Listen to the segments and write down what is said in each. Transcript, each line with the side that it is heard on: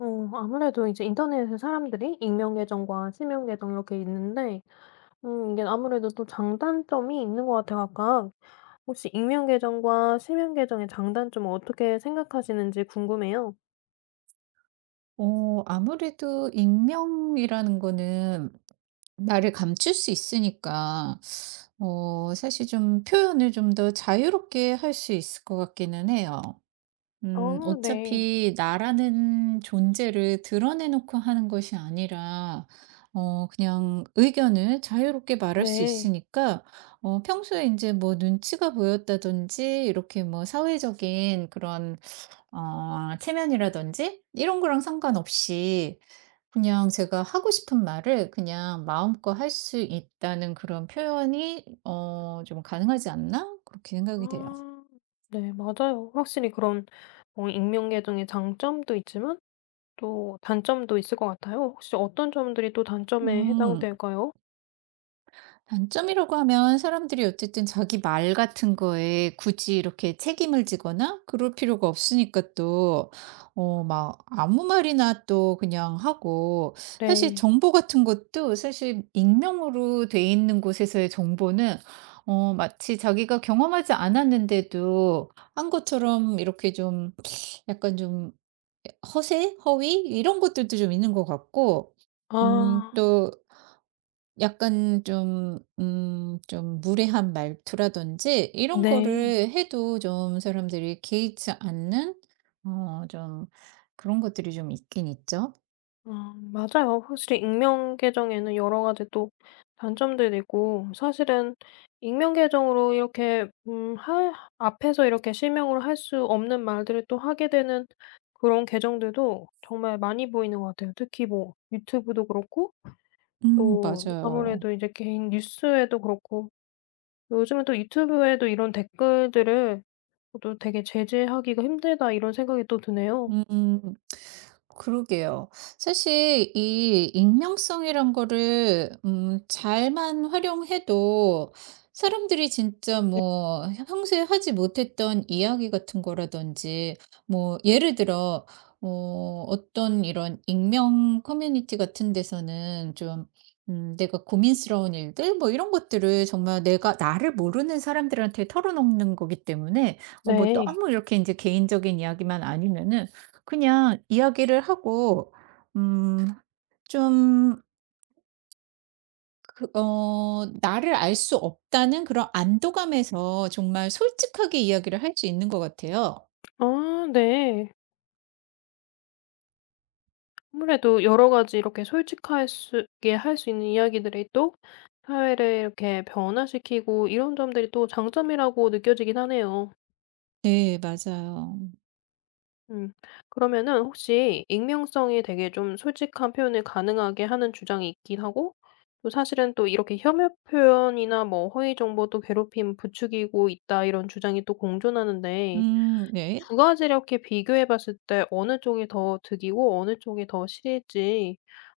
left: 어 아무래도 이제 인터넷에 사람들이 익명 계정과 실명 계정 이렇게 있는데 이게 아무래도 또 장단점이 있는 것 같아요, 각각. 혹시 익명 계정과 실명 계정의 장단점을 어떻게 생각하시는지 궁금해요.
right: 아무래도 익명이라는 거는 나를 감출 수 있으니까 사실 좀 표현을 좀 더 자유롭게 할 수 있을 것 같기는 해요.
left: 아 네.
right: 어차피 나라는 존재를 드러내 놓고 하는 것이 아니라 그냥 의견을 자유롭게 말할 수
left: 네.
right: 있으니까 평소에 이제 뭐 눈치가 보였다든지 이렇게 뭐 사회적인 그런 체면이라든지 이런 거랑 상관없이 그냥 제가 하고 싶은 말을 그냥 마음껏 할 수 있다는 그런 표현이 좀 가능하지 않나? 그렇게 생각이 돼요.
left: 아 네, 맞아요. 확실히 그런 익명 계정의 장점도 있지만 또 단점도 있을 것 같아요. 혹시 어떤 점들이 또 단점에
right: 음.
left: 해당될까요?
right: 단점이라고 하면 사람들이 어쨌든 자기 말 같은 거에 굳이 이렇게 책임을 지거나 그럴 필요가 없으니까 또, 막 아무 말이나 또 그냥 하고, 사실
left: 네.
right: 정보 같은 것도 사실 익명으로 돼 있는 곳에서의 정보는 마치 자기가 경험하지 않았는데도 한 것처럼 이렇게 좀 약간 좀 허세? 허위? 이런 것들도 좀 있는 것 같고,
left: 아
right: 또 약간 좀 좀 무례한 말투라든지 이런
left: 네.
right: 거를 해도 좀 사람들이 개의치 않는 좀 그런 것들이 좀 있긴 있죠.
left: 아 맞아요. 확실히 익명 계정에는 여러 가지 또 단점들이 있고, 사실은 익명 계정으로 이렇게 앞에서 이렇게 실명으로 할 수 없는 말들을 또 하게 되는 그런 계정들도 정말 많이 보이는 것 같아요. 특히 뭐 유튜브도 그렇고 또
right: 맞아요.
left: 아무래도 이제 개인 뉴스에도 그렇고 요즘은 또 유튜브에도 이런 댓글들을 또 되게 '제재하기가 힘들다.' 이런 생각이 또 드네요.
right: 음. 그러게요. 사실 이 익명성이란 거를 잘만 활용해도 사람들이 진짜 뭐 평소에 하지 못했던 이야기 같은 거라든지 뭐 예를 들어 어떤 이런 익명 커뮤니티 같은 데서는 좀 내가 고민스러운 일들 뭐 이런 것들을 정말 내가 나를 모르는 사람들한테 털어놓는 거기 때문에 뭐
left: 네.
right: 너무 이렇게 이제 개인적인 이야기만 아니면은 그냥 이야기를 하고 음 좀 그 나를 알 수 없다는 그런 안도감에서 정말 솔직하게 이야기를 할 수 있는 것 같아요.
left: 아 네. 아무래도 여러 가지 이렇게 솔직하게 할 수 있는 이야기들이 또 사회를 이렇게 변화시키고, 이런 점들이 또 장점이라고 느껴지긴 하네요.
right: 네, 맞아요.
left: 음. 그러면은 혹시 익명성이 되게 좀 솔직한 표현을 가능하게 하는 주장이 있긴 하고, 또 사실은 또 이렇게 혐오 표현이나 뭐 허위 정보 또 괴롭힘 부추기고 있다, 이런 주장이 또 공존하는데,
right: 음, 네.
left: 두 가지를 이렇게 비교해 봤을 때 어느 쪽이 더 득이고 어느 쪽이 더 실일지,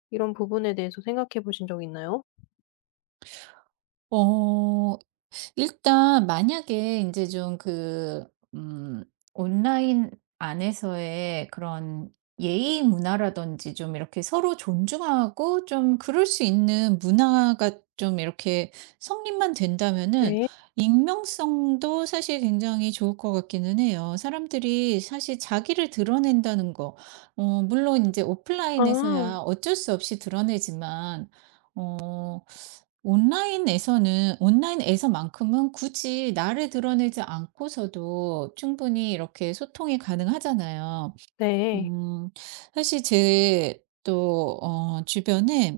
left: 이런 부분에 대해서 생각해 보신 적 있나요?
right: 어 일단 만약에 이제 좀 그 음 온라인 안에서의 그런 예의 문화라든지 좀 이렇게 서로 존중하고 좀 그럴 수 있는 문화가 좀 이렇게 성립만 된다면은
left: 네.
right: 익명성도 사실 굉장히 좋을 것 같기는 해요. 사람들이 사실 자기를 드러낸다는 거, 물론 이제
left: 아
right: 오프라인에서야 어쩔 수 없이 드러내지만 어 온라인에서는, 온라인에서만큼은 굳이 나를 드러내지 않고서도 충분히 이렇게 소통이 가능하잖아요.
left: 네.
right: 음 사실 제 또 주변에,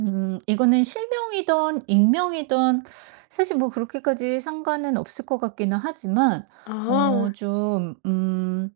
right: 이거는 실명이든 익명이든 사실 뭐 그렇게까지 상관은 없을 것 같기는 하지만
left: 아
right: 좀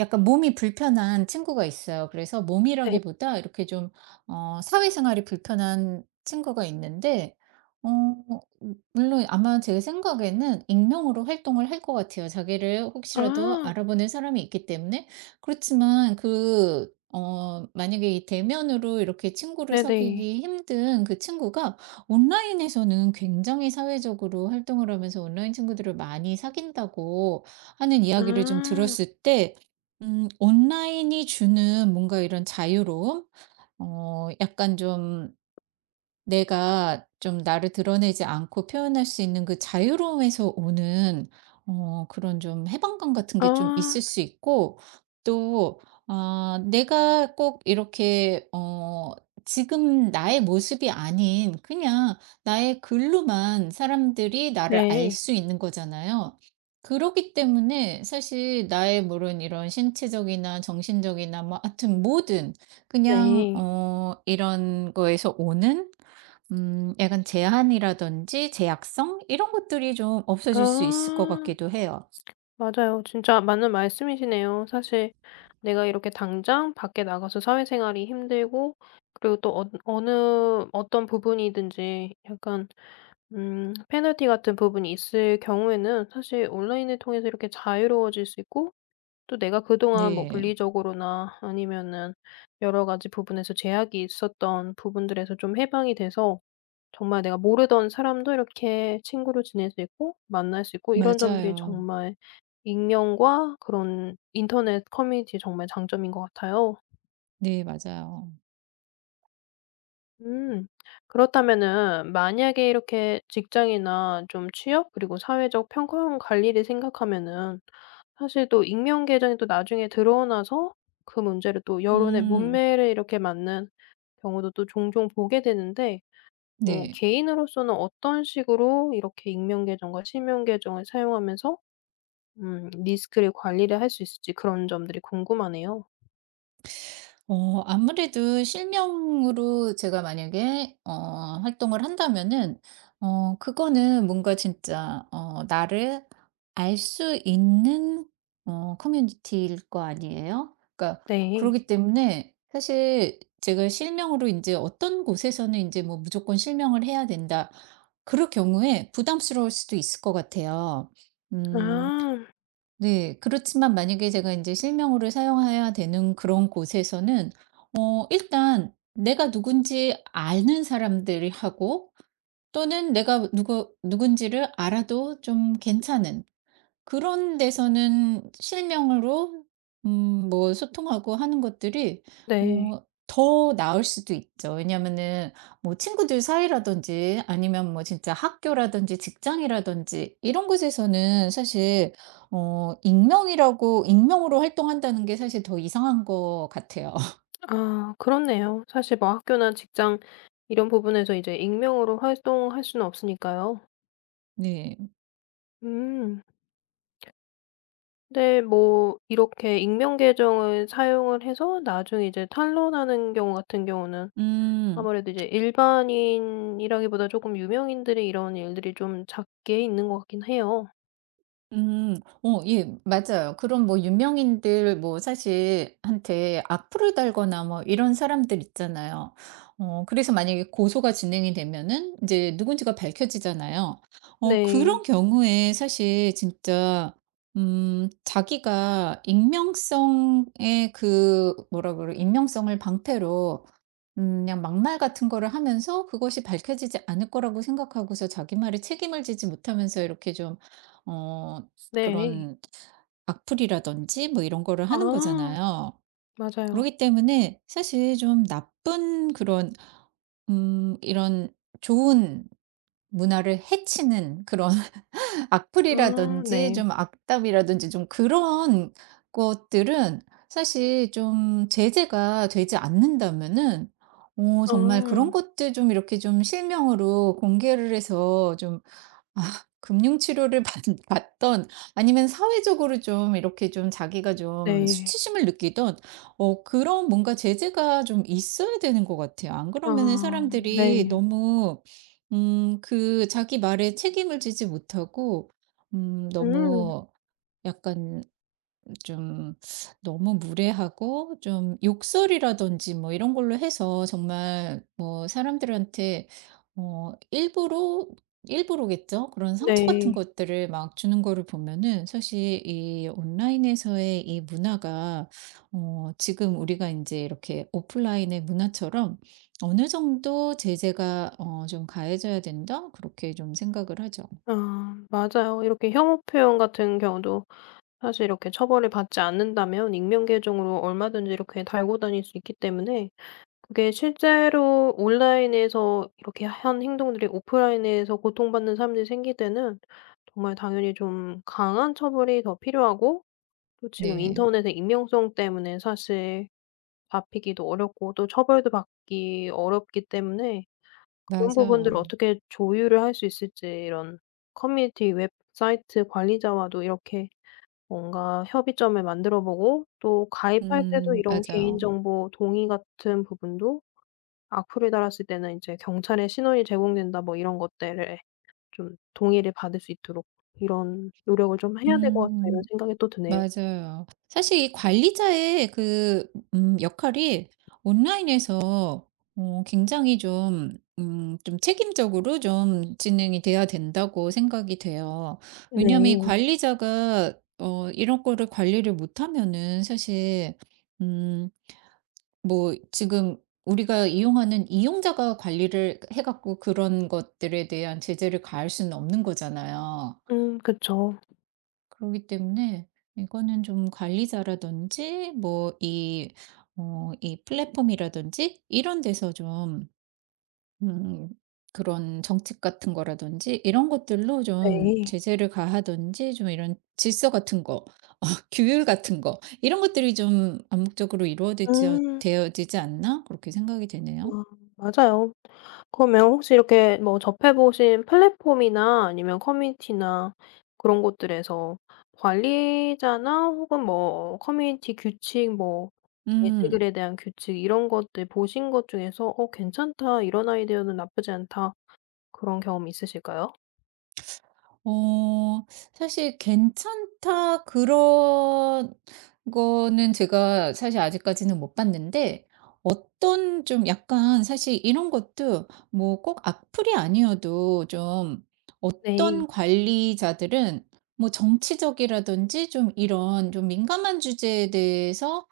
right: 약간 몸이 불편한 친구가 있어요. 그래서
left: 네.
right: 몸이라기보다 이렇게 좀 사회생활이 불편한 친구가 있는데 어 물론 아마 제 생각에는 익명으로 활동을 할 것 같아요. 자기를 혹시라도
left: 아
right: 알아보는 사람이 있기 때문에. 그렇지만 그 만약에 이 대면으로 이렇게 친구를
left: 네네.
right: 사귀기 힘든 그 친구가 온라인에서는 굉장히 사회적으로 활동을 하면서 온라인 친구들을 많이 사귄다고 하는 이야기를 좀
left: 아.
right: 들었을 때, 온라인이 주는 뭔가 이런 자유로움? 약간 좀 내가 좀 나를 드러내지 않고 표현할 수 있는 그 자유로움에서 오는 그런 좀 해방감 같은 게 좀
left: 아
right: 있을 수 있고, 또 아 내가 꼭 이렇게 지금 나의 모습이 아닌 그냥 나의 글로만 사람들이 나를 알
left: 네.
right: 수 있는 거잖아요. 그렇기 때문에 사실 나의, 물론 이런 신체적이나 정신적이나 뭐 하여튼 모든 그냥
left: 네.
right: 이런 거에서 오는 약간 제한이라든지 제약성 이런 것들이 좀
left: 아
right: 없어질 수 있을 것 같기도 해요.
left: 맞아요. 진짜 맞는 말씀이시네요. 사실 내가 이렇게 당장 밖에 나가서 사회생활이 힘들고, 그리고 또 어느 어떤 부분이든지 약간 페널티 같은 부분이 있을 경우에는 사실 온라인을 통해서 이렇게 자유로워질 수 있고, 또 내가 그동안 뭐
right: 네.
left: 물리적으로나 아니면은 여러 가지 부분에서 제약이 있었던 부분들에서 좀 해방이 돼서 정말 내가 모르던 사람도 이렇게 친구로 지낼 수 있고 만날 수 있고, 이런 점들이
right: 맞아요.
left: 정말 익명과 그런 인터넷 커뮤니티의 정말 장점인 것 같아요.
right: 네, 맞아요.
left: 음. 그렇다면은 만약에 이렇게 직장이나 좀 취업 그리고 사회적 평가원 관리를 생각하면은, 사실 또 익명 계정이 또 나중에 드러나서 그 문제를 또 여론의
right: 음.
left: 문매를 이렇게 맞는 경우도 또 종종 보게 되는데,
right: 네.
left: 개인으로서는 어떤 식으로 이렇게 익명 계정과 실명 계정을 사용하면서 리스크를 관리를 할 수 있을지 그런 점들이 궁금하네요.
right: 아무래도 실명으로 제가 만약에 활동을 한다면은, 그거는 뭔가 진짜 나를 알 수 있는 커뮤니티일 거 아니에요. 그러니까
left: 네.
right: 그러기 때문에 사실 제가 실명으로 이제 어떤 곳에서는 이제 뭐 '무조건 실명을 해야 된다.' 그럴 경우에 부담스러울 수도 있을 것 같아요. 음.
left: 아.
right: 네. 그렇지만 만약에 제가 이제 실명으로 사용해야 되는 그런 곳에서는 일단 내가 누군지 아는 사람들이 하고, 또는 내가 누구 누군지를 알아도 좀 괜찮은 그런 데서는 실명으로 뭐 소통하고 하는 것들이
left: 네.
right: 더 나을 수도 있죠. 왜냐면은 뭐 친구들 사이라든지, 아니면 뭐 진짜 학교라든지 직장이라든지 이런 곳에서는 사실 익명이라고, 익명으로 활동한다는 게 사실 더 이상한 것 같아요.
left: 아 그렇네요. 사실 뭐 학교나 직장 이런 부분에서 이제 익명으로 활동할 수는 없으니까요.
right: 네.
left: 음. 근데 뭐 이렇게 익명 계정을 사용을 해서 나중에 이제 탄로나는 경우 같은 경우는
right: 음.
left: 아무래도 이제 일반인이라기보다 조금 유명인들이 이런 일들이 좀 작게 있는 것 같긴 해요.
right: 음. 예, 맞아요. 그런 뭐 유명인들 뭐 사실 한테 악플을 달거나 뭐 이런 사람들 있잖아요. 그래서 만약에 고소가 진행이 되면은 이제 누군지가 밝혀지잖아요.
left: 네.
right: 그런 경우에 사실 진짜 자기가 익명성의 그 뭐라 그래, 익명성을 방패로 그냥 막말 같은 거를 하면서 그것이 밝혀지지 않을 거라고 생각하고서 자기 말에 책임을 지지 못하면서 이렇게 좀어
left: 네.
right: 그런 악플이라든지 뭐 이런 거를 하는
left: 아
right: 거잖아요.
left: 맞아요.
right: 그러기 때문에 사실 좀 나쁜 그런 이런 좋은 문화를 해치는 그런
left: 아
right: 악플이라든지
left: 네.
right: 좀 악담이라든지 좀 그런 것들은 사실 좀 제재가 되지 않는다면은 정말 그런
left: 아
right: 것들 좀 이렇게 좀 실명으로 공개를 해서 좀 아 금융 치료를 받 받던, 아니면 사회적으로 좀 이렇게 좀 자기가 좀
left: 네.
right: 수치심을 느끼던 그런 뭔가 제재가 좀 있어야 되는 것 같아요. 안 그러면은
left: 아
right: 사람들이
left: 네.
right: 너무 그 자기 말에 책임을 지지 못하고
left: 음
right: 너무 약간 좀 너무 무례하고 좀 욕설이라든지 뭐 이런 걸로 해서 정말 뭐 사람들한테 일부러, 일부러겠죠. 그런 상처 같은
left: 네.
right: 것들을 막 주는 거를 보면은 사실 이 온라인에서의 이 문화가 지금 우리가 인제 이렇게 오프라인의 문화처럼 어느 정도 제재가 좀 가해져야 된다. 그렇게 좀 생각을 하죠.
left: 아 맞아요. 이렇게 혐오 표현 같은 경우도 사실 이렇게 처벌을 받지 않는다면 익명 계정으로 얼마든지 이렇게 달고 다닐 수 있기 때문에 그게 실제로 온라인에서 이렇게 한 행동들이 오프라인에서 고통받는 사람들이 생길 때는 정말 당연히 좀 강한 처벌이 더 필요하고, 또 지금
right: 네.
left: 인터넷의 익명성 때문에 사실 잡히기도 어렵고 또 처벌도 받기 어렵기 때문에 그런 부분들을
right: 맞아요.
left: 어떻게 조율을 할 수 있을지, 이런 커뮤니티 웹사이트 관리자와도 이렇게 뭔가 협의점을 만들어 보고, 또 가입할 때도
right: 음,
left: 이런
right: 맞아요.
left: 개인정보 동의 같은 부분도 악플을 달았을 때는 이제 "경찰에 신원이 제공된다." 뭐 이런 것들에 좀 동의를 받을 수 있도록 이런 노력을 좀 해야 될 것 같다, 이런
right: 음.
left: 생각이 또 드네요.
right: 맞아요. 사실 이 관리자의 그 역할이 온라인에서 굉장히 좀 좀 책임적으로 좀 진행이 돼야 된다고 생각이 돼요. 왜냐하면 이
left: 네.
right: 관리자가 이런 거를 관리를 못하면은 사실 음 뭐 지금 우리가 이용하는 이용자가 관리를 해 갖고 그런 것들에 대한 제재를 가할 수는 없는 거잖아요.
left: 그쵸.
right: 그렇기 때문에 이거는 좀 관리자라든지 뭐 이 플랫폼이라든지 이런 데서 좀 음 그런 정책 같은 거라든지 이런 것들로 좀
left: 네.
right: 제재를 가하든지 좀 이런 질서 같은 거 어 규율 같은 거 이런 것들이 좀 암묵적으로 이루어지지
left: 음.
right: 되어지지 않나, 그렇게 생각이 되네요.
left: 아 맞아요. 그러면 혹시 이렇게 뭐 접해 보신 플랫폼이나 아니면 커뮤니티나 그런 곳들에서 관리자나 혹은 뭐 커뮤니티 규칙 뭐
right: 음.
left: 게시글에 대한 규칙 이런 것들 보신 것 중에서 '어 괜찮다. 이런 아이디어는 나쁘지 않다.' 그런 경험 있으실까요?
right: 어 사실 괜찮다 그런 거는 제가 사실 아직까지는 못 봤는데, 어떤 좀 약간 사실 이런 것도 뭐 꼭 악플이 아니어도 좀
left: 네.
right: 어떤 관리자들은 뭐 정치적이라든지 좀 이런 좀 민감한 주제에 대해서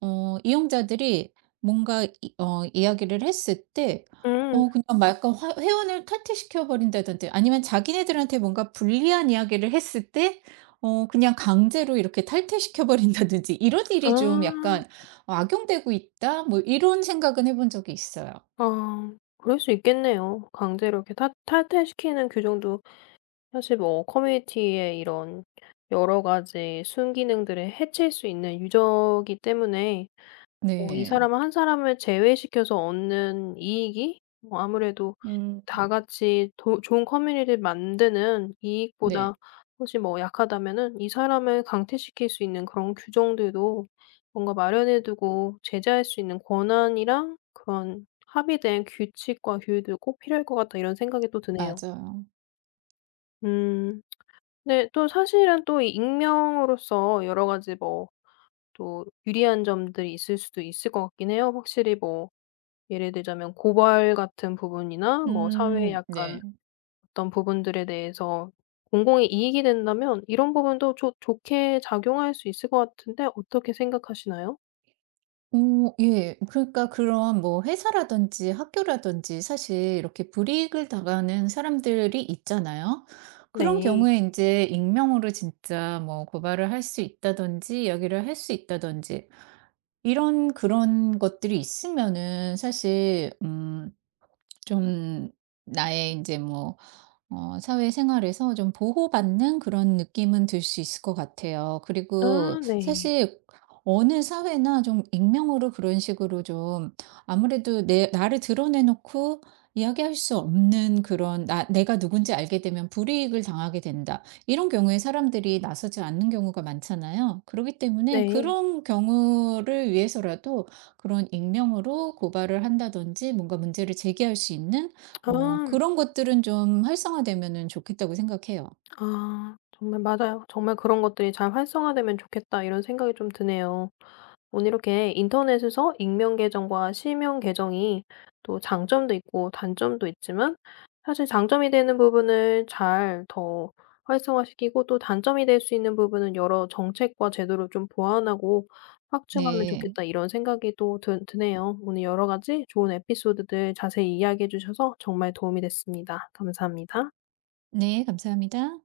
right: 이용자들이 뭔가 이 이야기를 했을 때
left: 음.
right: 그냥 막 약간 화 회원을 탈퇴시켜 버린다든지, 아니면 자기네들한테 뭔가 불리한 이야기를 했을 때 그냥 강제로 이렇게 탈퇴시켜 버린다든지 이런
left: 아.
right: 일이 좀 약간 '악용되고 있다.' 뭐 이런 생각은 해본 적이 있어요.
left: 아, 그럴 수 있겠네요. 강제로 이렇게 탈퇴시키는 규정도 사실 뭐 커뮤니티에 이런 여러 가지 순기능들을 해칠 수 있는 유저이기 때문에, 뭐 이
right: 네.
left: 사람 한 사람을 제외시켜서 얻는 이익이 뭐 아무래도
right: 음.
left: 다 같이 도 좋은 커뮤니티를 만드는
right: 네,
left: 이익보다 혹시 뭐 약하다면은 이 사람을 강퇴시킬 수 있는 그런 규정들도 뭔가 마련해 두고 제재할 수 있는 권한이랑 그런 합의된 규칙과 규율도 꼭 필요할 것 같다, 이런 생각이 또 드네요.
right: 맞아요.
left: 음. 네. 또 사실은 또 이 익명으로서 여러 가지 뭐 또 유리한 점들이 있을 수도 있을 것 같긴 해요. 확실히 뭐 예를 들자면 고발 같은 부분이나 뭐. 음. 사회의
right: 음,
left: 약간
right: 네.
left: 어떤 부분들에 대해서 공공의 이익이 된다면 이런 부분도 좋 좋게 작용할 수 있을 것 같은데 어떻게 생각하시나요?
right: 예. 그러니까 그런 뭐 회사라든지 학교라든지 사실 이렇게 불이익을 당하는 사람들이 있잖아요. 그런
left: 네.
right: 경우에 이제 익명으로 진짜 뭐 고발을 할 수 있다든지 이야기를 할 수 있다든지 이런 그런 것들이 있으면은 사실 좀 나의 이제뭐 사회생활에서 좀 보호받는 그런 느낌은 들 수 있을 것 같아요. 그리고
left: 아 네.
right: 사실 어느 사회나 좀 익명으로 그런 식으로 좀 아무래도 내 나를 드러내 놓고 이야기할 수 없는 그런 나 내가 누군지 알게 되면 불이익을 당하게 된다. 이런 경우에 사람들이 나서지 않는 경우가 많잖아요. 그렇기 때문에
left: 네.
right: 그런 경우를 위해서라도 그런 익명으로 고발을 한다든지 뭔가 문제를 제기할 수 있는
left: 아.
right: 그런 것들은 좀 활성화되면은 좋겠다고 생각해요.
left: 아 정말 맞아요. 정말 '그런 것들이 잘 활성화되면 좋겠다.' 이런 생각이 좀 드네요. 오늘 이렇게 인터넷에서 익명 계정과 실명 계정이 또 장점도 있고 단점도 있지만, 사실 장점이 되는 부분을 잘 더 활성화시키고 또 단점이 될 수 있는 부분은 여러 정책과 제도를 좀 보완하고 확충하면
right: 네.
left: 좋겠다, 이런 생각이 또 드네요. 오늘 여러 가지 좋은 에피소드들 자세히 이야기해 주셔서 정말 도움이 됐습니다. 감사합니다.
right: 네, 감사합니다.